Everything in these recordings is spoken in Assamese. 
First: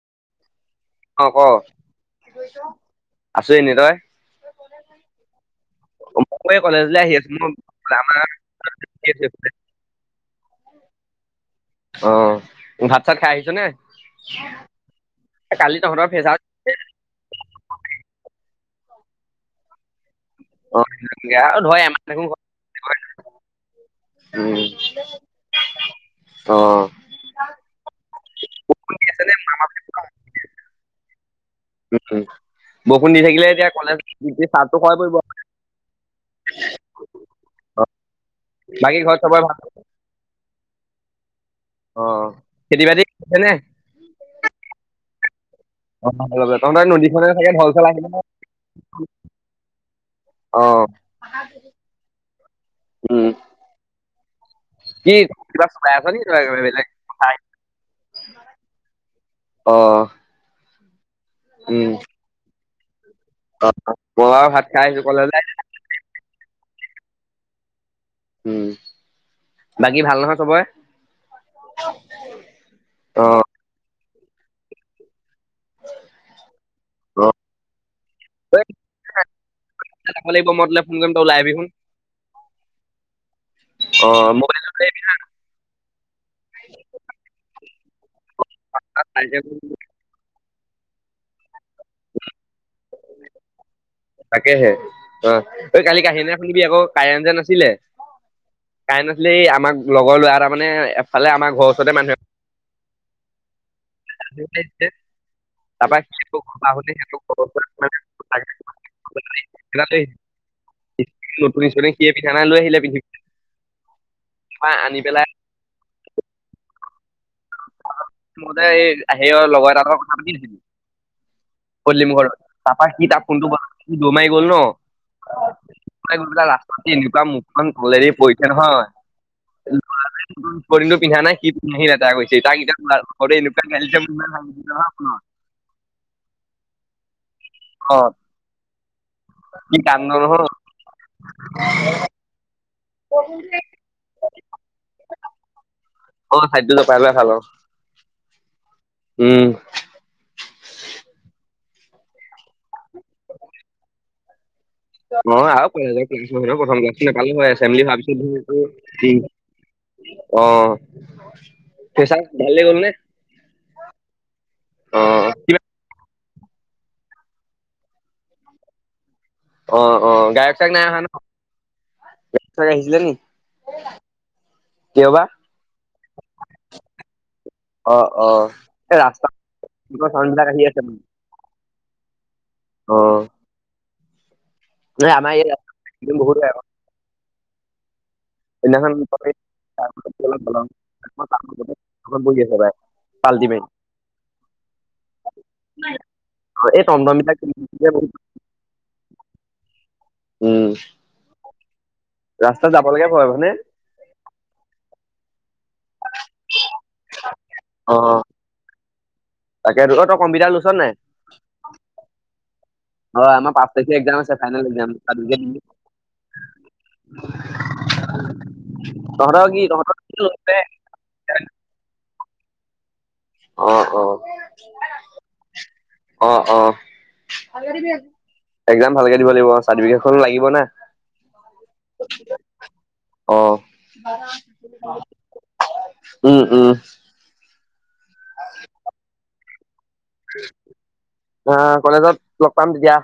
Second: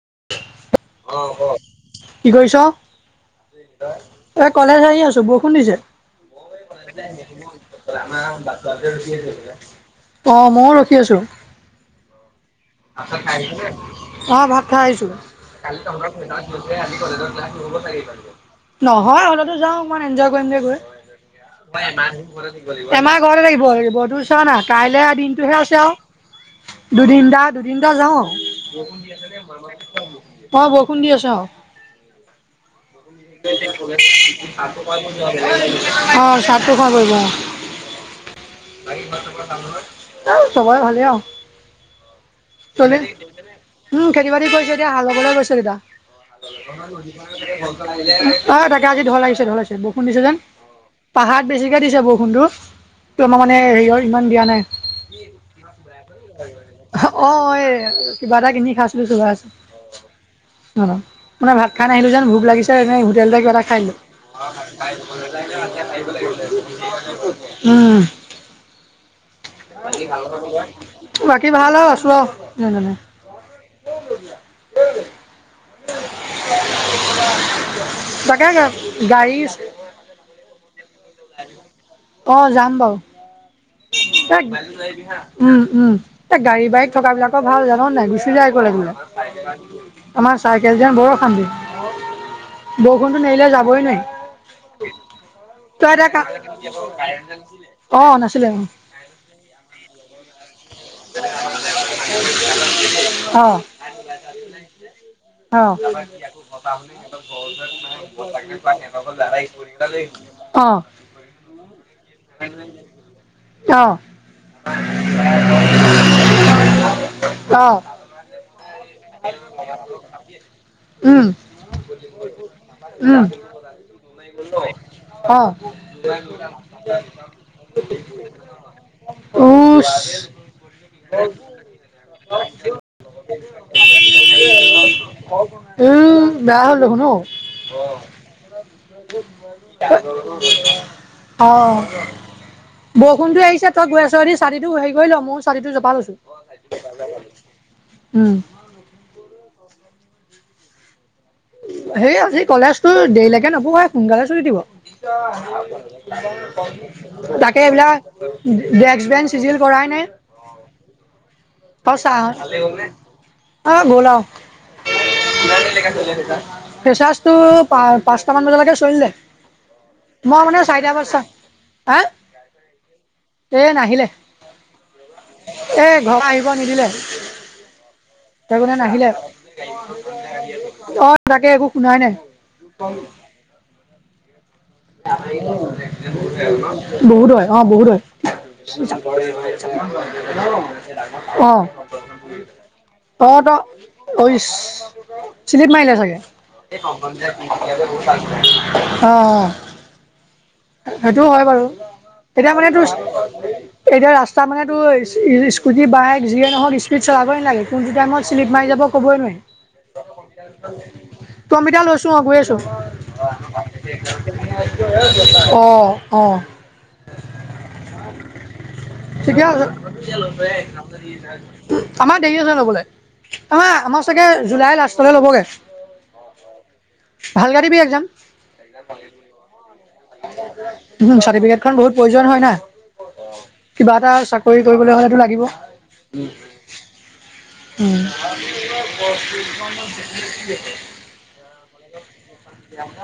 [unintelligible] অহ ক, কি কৰিছ? আছো এনে তই এ কলেজ আহি আছো বৰষুণ দিছে। মই কলেজলৈ আহি আছো মই আমাৰ বাচ্ছাটোৱে ৰখি আছে বোলে। অ ময়ো ৰখি আছো। অ ভাত চাত খাই আহিছ নে? অ ভাত খাই আহিছো। কালি তহঁতৰ ফেচাৰ নহয় হলেটো যাওঁ অকনমান এনজয় কৰিমগে গৈ। অ আৰু ধৰ এমাহ দেখোন ঘৰতে হয়। এমাহ ঘৰ লাগিব লাগিব তোৰ চোৱানা উম কাইলে দিনটোহে আছে আৰু। অ দুদিন তাত দুদিনটা যাও, আছে নে? অ বৰষুণ দি আছো অ। উম। বৰষুণ দি থাকিলে এতিয়া কলেজ চাহটো খোৱাই পৰিব [unintelligible] অ চাহটো খাব পাৰিব। বাকী ঘৰত চবৰে ভাল সবাই ভালে আৰু। অ খেতি চলি বাতি কৰিছে নে? উম খেতি বাতি কৰিছে দিয়া এতিয়া হাল বাবলে গৈছে এতিয়া। অ তহঁতৰ নদীখনে চাগে ঢল চল আহিলে ন অ তাকে আজি ঢল আহিছে ঢল আহিছে বৰষুণ দিছে যেন। অ পাহাৰত বেছিকে দিছে বৰষুণতো, উম তোমাৰ মানে হেৰিয়ৰ ইমান দিয়া নাই। কি? কিবা চলাই আছ নি তই বেলেগ অ এই কিবা এটা কিনি খাইছিলো চোবাই আছোঁ। অহ। মানে ভাত খাই নাহিলো যেন ভোক লাগিছে এনেই তেলতে কিবা এটা অ খাই মই বাৰু ভাত খাই আহিছো কলেজলে দিলো। উম। উম। বাকী ভাল নহয় চবৰে বাকী ভাল আৰু আছো অ যেনেতেনে। অ [unintelligible] তাকে গা যাব গাড়ীচ লাগিব মই তোলে ফোন অ যাম বাৰু। এক, কৰিম উম উম এ গাড়ী -বাইক থকাবিলাকৰ ভাল। জান নে নাই গুচি যাই অকলে অকলে, তই ওলাই আহিবিচোন আমাৰ চাইকেল যে বৰ অশান্তি। বৰষুণটো নেৰিলে যাবই নোৱাৰিম তাকেহে অ এই তই কালি এতিয়া কা কাহিনী এটা শুনিবি আকৌ অ নাছিলে অ কাইন নাছিলে এই আমাক লগৰ ল'ৰা এটা মানে এফালে আমাৰ ঘৰৰ ওচৰতে মানুহে অ [unintelligible] [unintelligible] অ অ অ নতুন ইচপতিঙ সিয়ে পিন্ধা লৈ আহিলে পিন্ধিপিনি। অ', পাই আনি পেলাই [unintelligible] মোৰমতে এই সেৰিয়ৰ লগৰ কথা পাতিবি উম, পল্লিম ঘৰত তাপা সি তাৰ উম, ফোনটো স দ মাৰি গ'ল অ', ন লাষ্ট এনেকুৱা মুখখন তলেৰি পৰিছে নহয়। উচ নতুন ইচপটিঙ পিন্ধা নাই সি পিন্ধি লেতেৰা কৰিছে তাক এতিয়া [unintelligible] ইমান হাঁহি উঠিছে নহয় ফোনত উম বেয়া হ'ল দেখোন ঔ অহ অ কি কাণ্ড নহয় অ বৰষুণটো এৰিছে তই গৈ আছ যদি ছাটিটো হেৰি কৰি ল মও ছাটিটো জপ- অ চাতিটো জপাই ললে ভাল অ উম, উম সেই আজি কলেজতো দেৰিলৈকে নপঢ়াই সোনকালে ছুটি দিব। অ আৰু কলেজৰ ক্লাছ নহয় নহয় প্ৰথম ক্লাছটো নাপালো হয় তাকে এছেম্বলি এইবিলাক হোৱাৰ পিছত ডেক্স বেঞ্চ চিজিল কৰা অ অ চা ফ্ৰেচাৰ্ছ ভালে গ'ল নে অ গল আও অ ফেচাচ টো পা-পাঁচটামান বজালৈকে চলিলে অ অ মই গায়ক মানে চায়ক নাই চাৰিটা অহা ন পাচটা হা! চাগে আহিছিলে নি এ নাহিলে কিয় বা এ ঘৰত পৰা আহিব নিদিলে। অ অ টেগোনে এই নাহিলে ৰাস্তা চাউণ্ড বিলাক আহি আছে মানে অ তাকে একো শুনাই নাই। অ নাই আমাৰ ইয়াত বহুত গায়ক। বহুত হয় অ বহুত হয় সেইদিনাখন আহ অলপ বহি আছে পাই, অ পাল্টি ত মাৰি অইচ চিলিপ মাৰিলে চাগে এই টমটম বিলাক অ‌ অ উম সেইটোও হয় বাৰু এতিয়া মানে ৰাস্তাত যাব তোৰ লাগে ভয় মানে এতিয়া ৰাস্তা মানে তোৰ ই স্কুটি বাইক যিয়ে নহওক স্পীড চলাবই নালাগে কোনটো অ টাইমত শ্লিপ মাৰি যাব ক'বই নোৱাৰি। তাকে অ তই কম্পিউটাৰ লৈছ নাই ত অমিতা লৈছো অ গৈ আছো। অ আমাৰ পাঁচ তাৰিখে এক্জাম আছে ফাইনেল এক্জাম অ অ [unintelligible] ঠিকে তহঁতৰ কি আছে তহঁতৰ কি লৈছে? আমাৰ দেৰি আছে জাবলে অ আমাৰ-আমাৰ চাগে জুলাই লাষ্টলৈ ল'বগে অ-অ একজাম ভালকে দিব লাগিব চাৰ্টিফিকেটখন লাগিব না চাৰ্টিফিকেটখন বহুত প্ৰয়োজন হয় না। অ কিবা এটা চাকৰি কৰিবলৈ হলেটো লাগিব উম উম উম আহ কলেজত লগ পাম তেতিয়া।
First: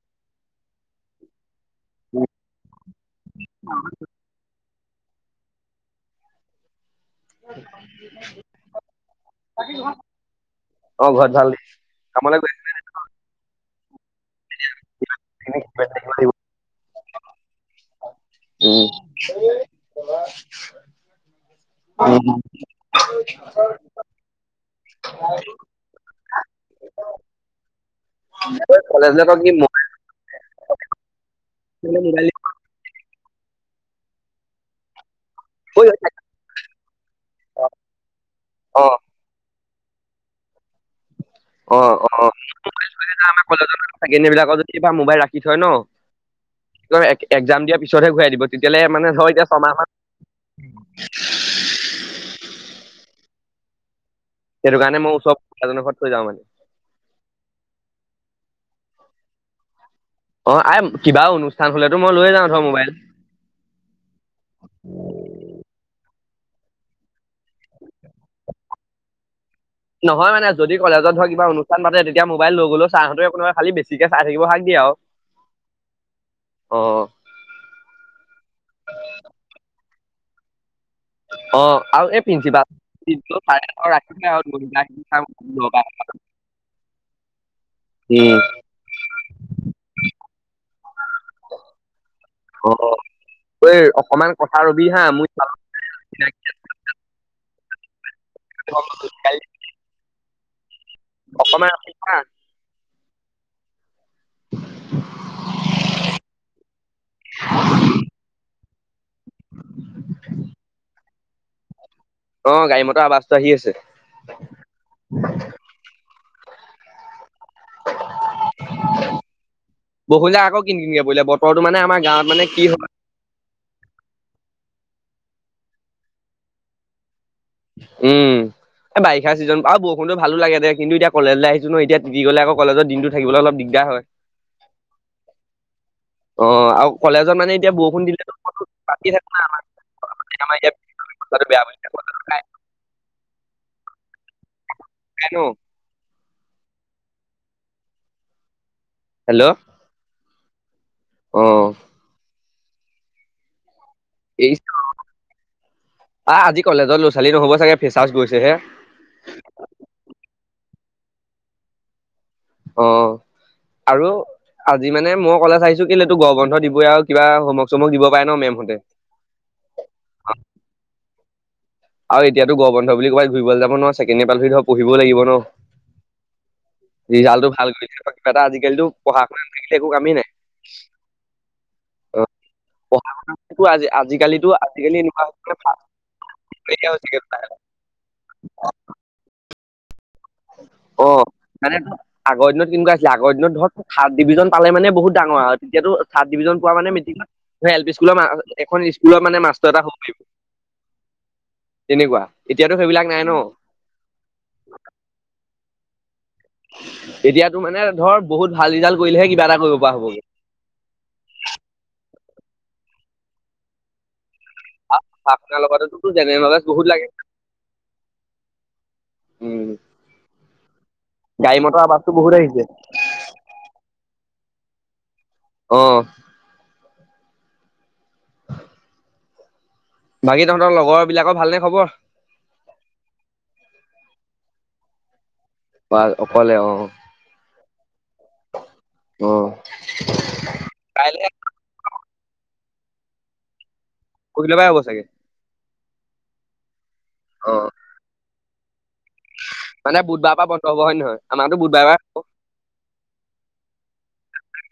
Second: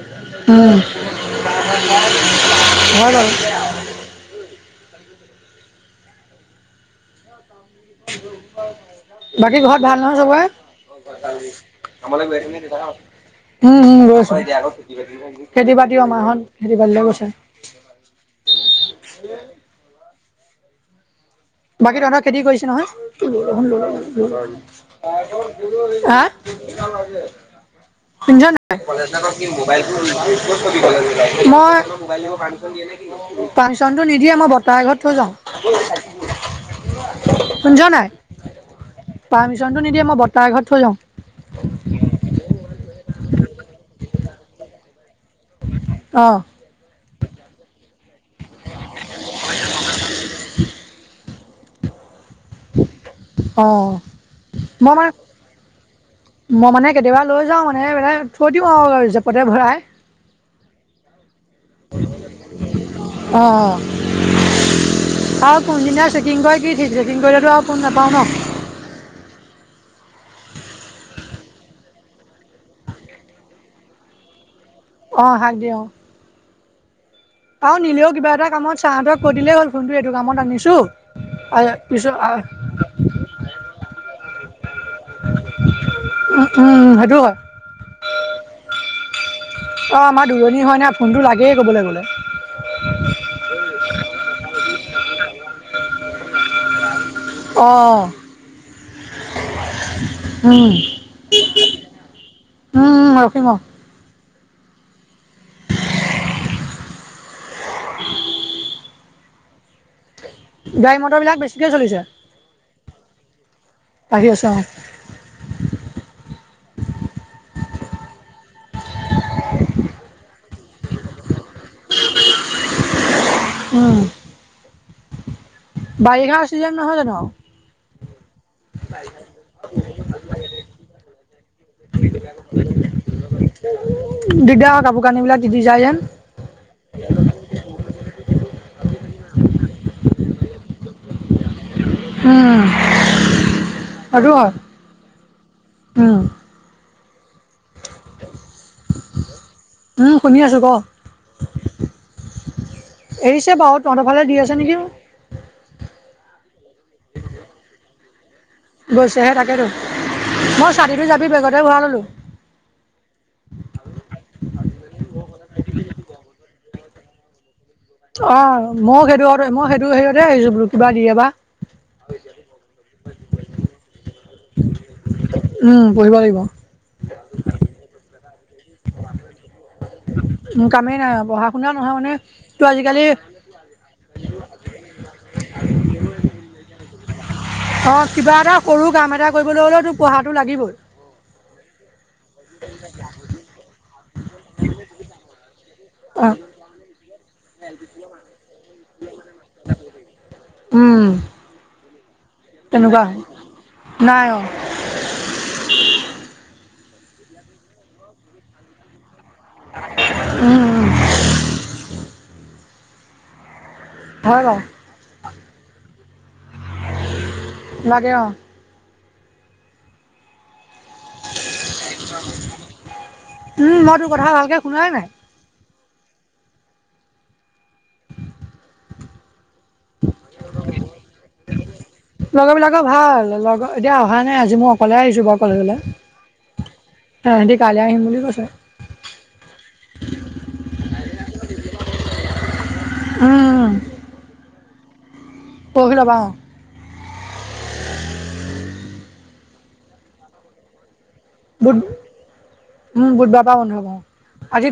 উম বাকী ঘৰত ভাল নহয় চবৰে অ ঘৰত ভাল কামলৈ গৈ উম-উম গৈ আছোঁ। খেতি-বাতি লাগিব মাহত খেতি বাতিলে গৈছে। উম বাকীতহঁতৰ খেতি কৰিছে নহয় হা! লাগে শুনিছ নাই কলেজলে তই কি মই মোবাইল মোবাইল পাৰমিচনটো নিদিয়ে মই বৰ্তা ঘৰত থৈ যাওঁ শুনিছ নাই? অ পাৰ্মিশনটো নিদিয়ে মই বৰ্তা ঘৰত থৈ যাওঁ। অ আমাৰ কলেজৰ ছেকেণ্ডয়াৰবিলাকৰ যদি মোবাইল ৰাখি থয় ন অ', ত এক্সাম দিয়াৰ পিছতহে ঘূৰাই দিব তেতিয়াহলে মানে হয় এতিয়া ছমাহত অ সেইটো মই কাৰণে মানে ওচৰ এজনৰ ঘৰত থৈ যাওঁ মই মানে কেতিয়াবা লৈ যাও মানে বোলে থৈ দিওঁ আও জেপতে ভৰাই অ আ কিবা অনুষ্ঠান হলেতো মই লৈ যাওঁ ধৰ মোবাইল অ-অ আৰু কোনদিনীয়া চেকিং কৰে কি ঠিক চেকিং কৰিলেটো আৰু ফোন নাপাওঁ ন নহয় মানে যদি কলেজত ধৰ কিবা অনুষ্ঠান পাতে তেতিয়া মবাইল লৈ গলেও ছাৰহঁতে একো নকৰে খালি বেছিকে চাই থাকিব দিয়ে আৰু অ, শাক দিয়ে অ। অ। অ, নিলেও কিবা এটা কামত ছাৰহঁতক কৈ দিলেই হ'ল ফোনটো এইটো কামত আনিছো। অ, আৰু এই পিছত প্ৰিন্সিপাল চাৰে ৰাখি থৈ আও। উম, উম সেইটো হয়। উম। অঁ, আমাৰ দূৰণি হয় নাই ফোনটো লাগেই ক'বলৈ গ'লে। আৰু ৰবি হা মই অ'। [unintelligible] হয়। অকনমান ৰখি থাক। ৰখিম অ [unintelligible] [unintelligible] গাড়ী মটৰ বিলাক বেছিকে চলিছে। ৰাস্তা আহি আছে। আহি আছে অ বৰুষুণজাক আকৌ কিনিনে ব বতৰটো মে আমাৰ গাঁৱত মানে কি হয় উম। বাৰিষা চিজন নহয় জানো? উম। এ, বাৰিষা চিজন আৰু বৰষুণত ভাল লাগে দে। কিন্তু, এতিয়া কলেজলৈ আহিছো ন এ তিতি গলে আকৌ কলেজ দিনটো থাকিব অলপ দিগদাৰ হয়। দিগদাৰ হয়, কাপোৰ কানিবিলাক তিতি যায় যে। অ, আৰু কলেজত মানে এতিয়া বৰষুণ দিলে থ আমাৰ আমাৰ বেয়া পায়। উম। আৰু খাই ন উম। উ। হেল্ল'। শুনি আছো, ক। অহ। এৰিছে বহুত। এৰিছে অহ, আজি কলেজৰ ল'ৰা-ছোৱালী নহ'ব চাগে ফেচাচ গৈছেহে। গৈছেহে তাকেতো মই ছাতিটো জাপি বেগতে ভৰাই ললো। অ'। আৰু আজি মানে মই কলেজ আহিছো কিন্তু এইটো গৰ বন্ধ দিবই আৰু কিবা সম অ', মই সেইটোতে মই সেইটো সেতে আহিছো বোলো কিবা দিয়ে বা। আৰু এতিয়াতো গৰম বন্ধ বুলি ক'বাত ঘূৰিবলৈ যাব নোৱাৰোঁ নহয় ছেকেণ্ড এ পালৰি ধৰ পঢ়িবও লাগিব ন? উম পঢ়িব লাগিব। ৰিজাল্টটো ভাল কৰিছে তাক এটা আজিকালিতো পঢ়া শুনাাত নাথাকিলে একো কামেই নাই। মনে ত পঢ়া শুনা আজি আজিকালি-আজিকালি এনেকুৱা [unintelligible] অ', কিবা এটা কৰো কাম এটা কৰিবলৈ হ'লে লগিবৈ। অ মানে আগৰ দিনত কেনেকুৱা আছিল আগ দিনত ধৰ থাৰ্ড ডিভিজন পালে মানে বহুত ডাঙৰ আৰু। এতিয়াতো থাৰ্ড অ' ডিভিজন পোৱা মানে মিটিঙত এল পি স্কুলৰ এখন স্কুলৰ মানে মাষ্টৰ এটা হ'ব পাৰিবি। উম তেনেকুৱা। এতিয়াতো তেনেকুৱা সেইবিলাক নাই ন? নাই অ' [unintelligible] এতিয়াাতো মানে ধৰ বহুত ভাল ৰিজাল্ট কৰিলেহে কি কিবা এটা কৰিব পৰা হ'ব উম উম গে। হয় বাৰু। আপোনাৰ লোকৰটো জেনেৰেল নলেজ বহুত লাগে? লাগে অ' উম'। গাড়ী মটৰ আৱছতটো বহুত আহিছে এয়া শুনাই নাই? অ'। বাকী তহঁতৰ লগৰ বিলাকৰ ভালনে খবৰ লগৰ বিলাকৰ ভাল লগৰ এতিয়া হয় নাই আজি মই অকলে আহিছোঁ বাৰু। বা অকলে অ'। কালিলৈ আহিম বুলি কৈছে অ', কাইলৈ উম'- উম'। পৰহি লৈ পৰা হ'ব চাগে? পৰহিলৈ পৰা অ'। অ'। মানে বুধবাৰৰ পৰা বন্ধ হ'ব হয় নে নহয়? আমাৰতো বুধ, বুধবাৰৰ উম', বুধ বাৰ পৰা বন্ধ হ'ব অ'।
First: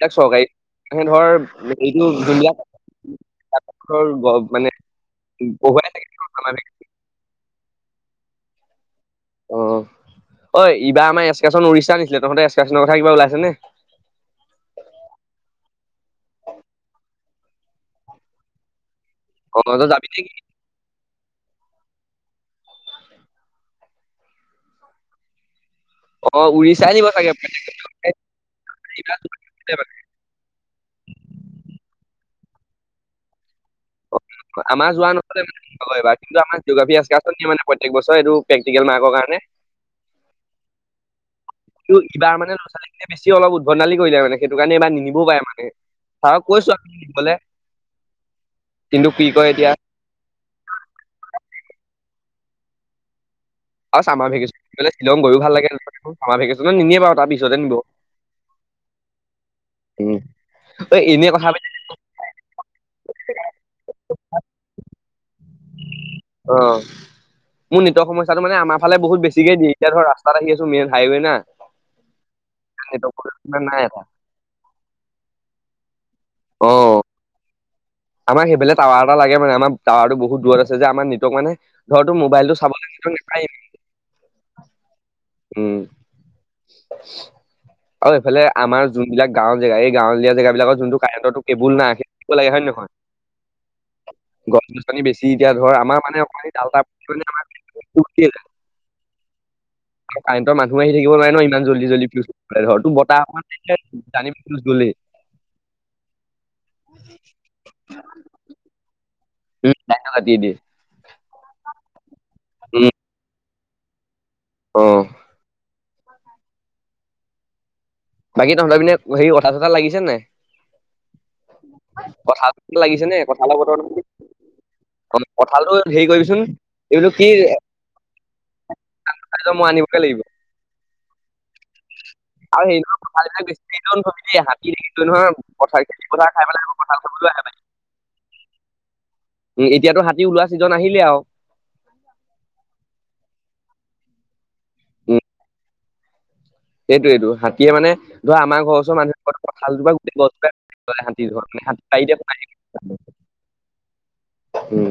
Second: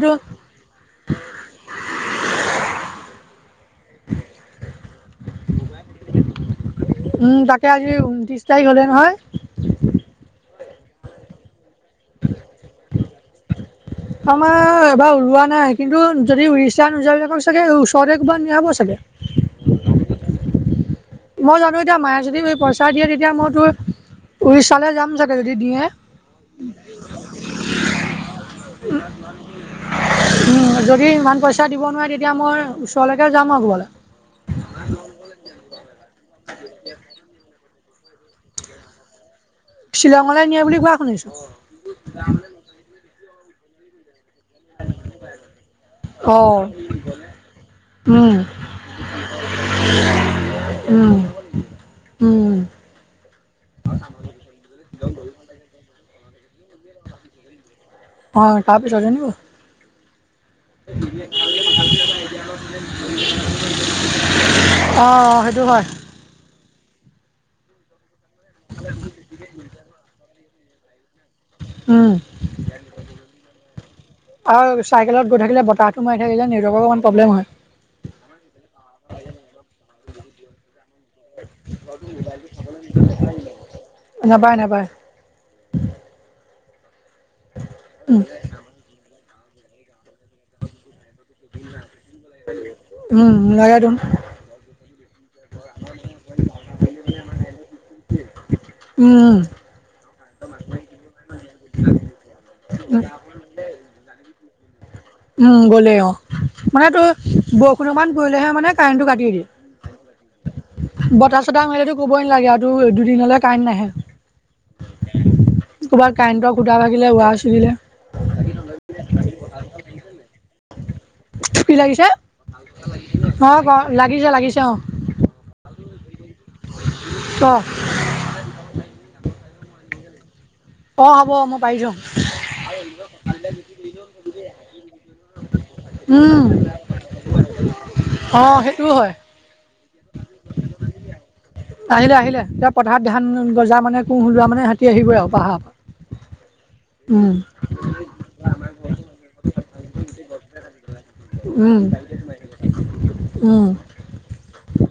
তাক চৰকাৰী [unintelligible] ধৰ হেৰিটো কোনবিলাক ৰ মানে বহুৱাই থাকে [inaudible] উম', তাকে আজি ঊনত্ৰিছ তাৰিখ হলে নহয়। অ'-অ', অই ইবাৰ আমাৰ এ্কাশ্যন উডৰিষ্যা নিছিলে, তহঁতে এ্কশ্যনৰ কথা কিবা ওলাইছে নে আমাৰ এবাৰ ওলোৱা নাই কিন্তু যদি উৰিষ্যা নোযোৱা বিলাকক চাগে ওচৰে ক'ৰবাত নিয়াব চাগে? অ', তই যাবি নেকি? মই জানো এতিয়া মায়ে যদি পইচা দিয়ে তেতিয়া মইতো উৰিষ্যালৈ যাম চাগে যদি দিয়ে। অ', উৰিষ্যা নিব ছাগে? উম [inaudible] যদি ইমান পইচা দিব নোৱাৰে তেতিয়া মই ওচৰলৈকে যাম আৰু কৰবালৈ। আমাৰ যোৱা নহলে [inaudible] এইবাৰ কিন্তু আমাৰ জিঅ'গ্ৰাফিক একাৰ্ষণ [inaudible] মানে প্ৰত্যেক বছৰে এইটো প্ৰেকটিকেল মাৰ্কৰ কাৰণে। শ্বিলঙলৈ নিয়ে বুলি কোৱা শুনিছো। ইবাৰ মানে লৰা ছোৱালীখিনে বেছি অলপ উদ্ভণালি কৰিলে মানে। সেইটো কাৰণে এইবাৰ নিনবও পাৰে মানুে, অ ছাৰক কৈছো আৰু নিবলৈ- উম কিন্তু কি কয় এতিয়া। উম', উম'-উম'। আৰু সামাৰ ভেকেশনত শ্বিলং গৈও ভাল লাগে ভেকেশনত নিনিয়ে বাৰু তাৰ পিছতে নিব- অ তাৰ পিছতে নিব- এনে কথা পাতি অ- [unintelligible] অ মোৰ নিজৰ সমস্যাটো মানে আমাৰ ফালে বহুত বেছিকে দিয়ে এতিয়া ধৰ ৰাস্ত- ত কিছো মেইন হাইৱে ন- উম আৰু চাইকেলত গৈ ইমান নাই এটা। থাকিলে বতাহ- সোমাই থাকি যে নেটৱৰ্কৰ অকমান প্ৰব্লেম হয়- আমাক সেইফাল টাৱাৰ এটা লাগে মানে আম টাৱাৰ বহুত দূৰত আছে যে আমাৰ নেটৱৰ্ক মানে ধৰো মোবাইল টো চাব লাগে- নেটৱৰ্ক নাপায় - নাপায় নাপায়- আৰু উম এইফালে আমাৰ যোনবিলাক গাঁওৰ জেগা এই গাঁৱলীয়া জেগ বিলাকৰ যোনটো- কাৰেণণ্টটো কেবুল নাই [inaudible] লাগে হয় নে নহয়- উম লাগে তুন- গছ গছনি বেছি এতিয়া ধৰ আমাৰ মানে [unintelligible] উম আৰু কাৰেণ্টৰ মানুহো আহি থাকিব নোৱাৰে ন ইমান জলদি জলদি ঘৰো বতাহক গলেই উম গ'লেই অ মানে তোৰ বৰষুণৰ মান পৰিলেহে মানে কাৰেণ্টো কাটি‌ দিয়ে লাইনটো কাটিয়ে দিয়ে বতাহ চতাহ মাৰি কবই নালাগে আৰু দুদিনলৈ কাৰেণ্টে নাহে। অঁ ক'ৰবাত কাৰেণ্টৰ খুটা ভাগিলে, ৱাৰ চিগিলে। বাকী তহঁতৰ পিনে হেৰি কঠাল চথাল লাগিছে নে কি লাগিছে কঠাল লাগিছে নে অ কঠালৰ ক বতৰ লাগিছে লাগিছে অ ত কঠালটো হেৰি কৰিবিচোন এইটো কি? ক [inaudible] ত মই আনিবকে লাগিব। অ হ'ব অ মই পাৰিছো। আৰু সেইৰিৰ পথাৰবিলাক বেছি নাববি দেই হাতী থিল নহয় পথাৰ খেতি পথাৰ উম খাই প লাগিব পথাৰ চাব। [unintelligible] নাই অ সেইটোও হয় উ এতিয়াতো হাতী ওলোৱা ছিজন আহিলে আৰু আহিলে আহিলে এতিয়া পথাৰত ধান গজা মানে কু লোৱা মানে হাতী আহিবই আৰু পাহাৰ পৰা এইটো এইটো উম হাতীয়ে মানে ধৰা আমাৰ ঘৰওচৰ মানুহৰ গোটেই গছ উঘালি হাতীৰ উম হাতী পাৰ প [inaudible] উম উম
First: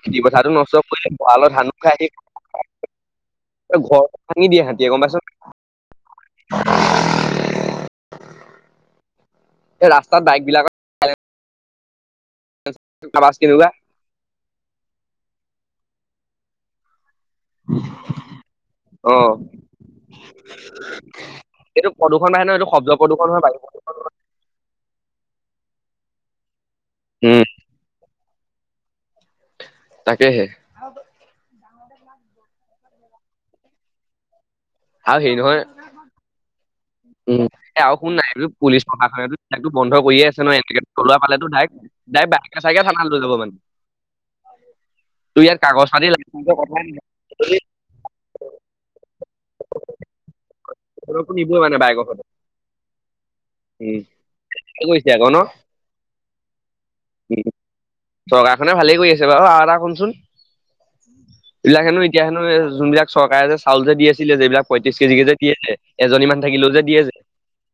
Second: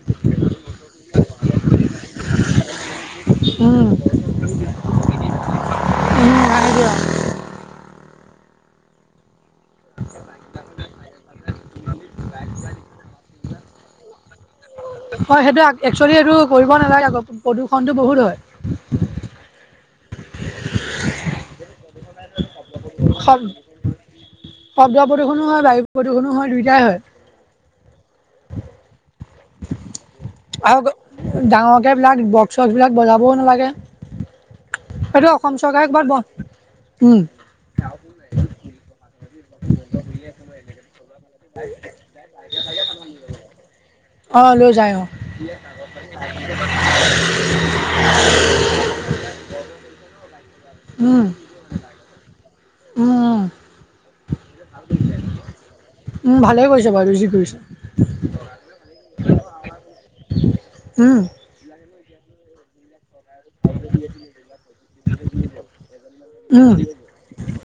খেতি পথটো নষ্ট কৰিলে ভৰালত ধানো খাই দিয়ে উম ঘৰ ভাঙি দিয়ে হাতীয়ে গম পায়েইচ নাই উম উ আহিবই আৰু [unintelligible] এই ৰাস্তাত বাইক বিলাকৰ [inaudible] ছ [unintelligible] হয় সেইটো একচুৱেলি এইটো কৰিব নালাগে আ প্ৰদূৰ্ষণতটো বহুত হয়। অ এইটো প্ৰদূষণ হয়ে ন এইটো শব্দ প্ৰদূষণ হয় বায়ু শব্দ শব্দ প্ৰদূষণনো হয় বায়ু - প্ৰদূষণো হয় দুইটাই উম হয় তাকেহে আৰু ডাঙৰ বলাক বক্স বিলাক বজাবও নালাগে এইটো অসম চৰকাৰে একবাৰ বন্ধ উ এ আৰু শুন নাই পুলিচ প্ৰশাসনে তাইত বন্ধ কৰিয়ে আছে নয় এনেকে থলোৱা পালেতো ডাইৰেক ডাইক বাইকে চাইকে থানা লৈ যাব মানে অঁ লৈ যায় অ তোৰ ইয়াত কাগজ পাতি লাইচেঞ্চৰ কথাই [inaudible] ৰ নিভোৱাে বাই ওম উম কৈছে আক ন। উম ভালেই কৰিছে বাৰু যি কৰিছে চৰকাৰখনে ভালেই কৰি আছে বাৰু আৰু এটা শোন চোন হ [unintelligible] এতিয়া হেনো যোনবিলাক চৰকাৰে যে চাউল যে দি আছিলে যে এবিলাক পয়ত্ৰিশ কেজি কে যে দিয়ে যে এজনী মানুহ থাকিলেও উম যে দিয়ে যে [unintelligible]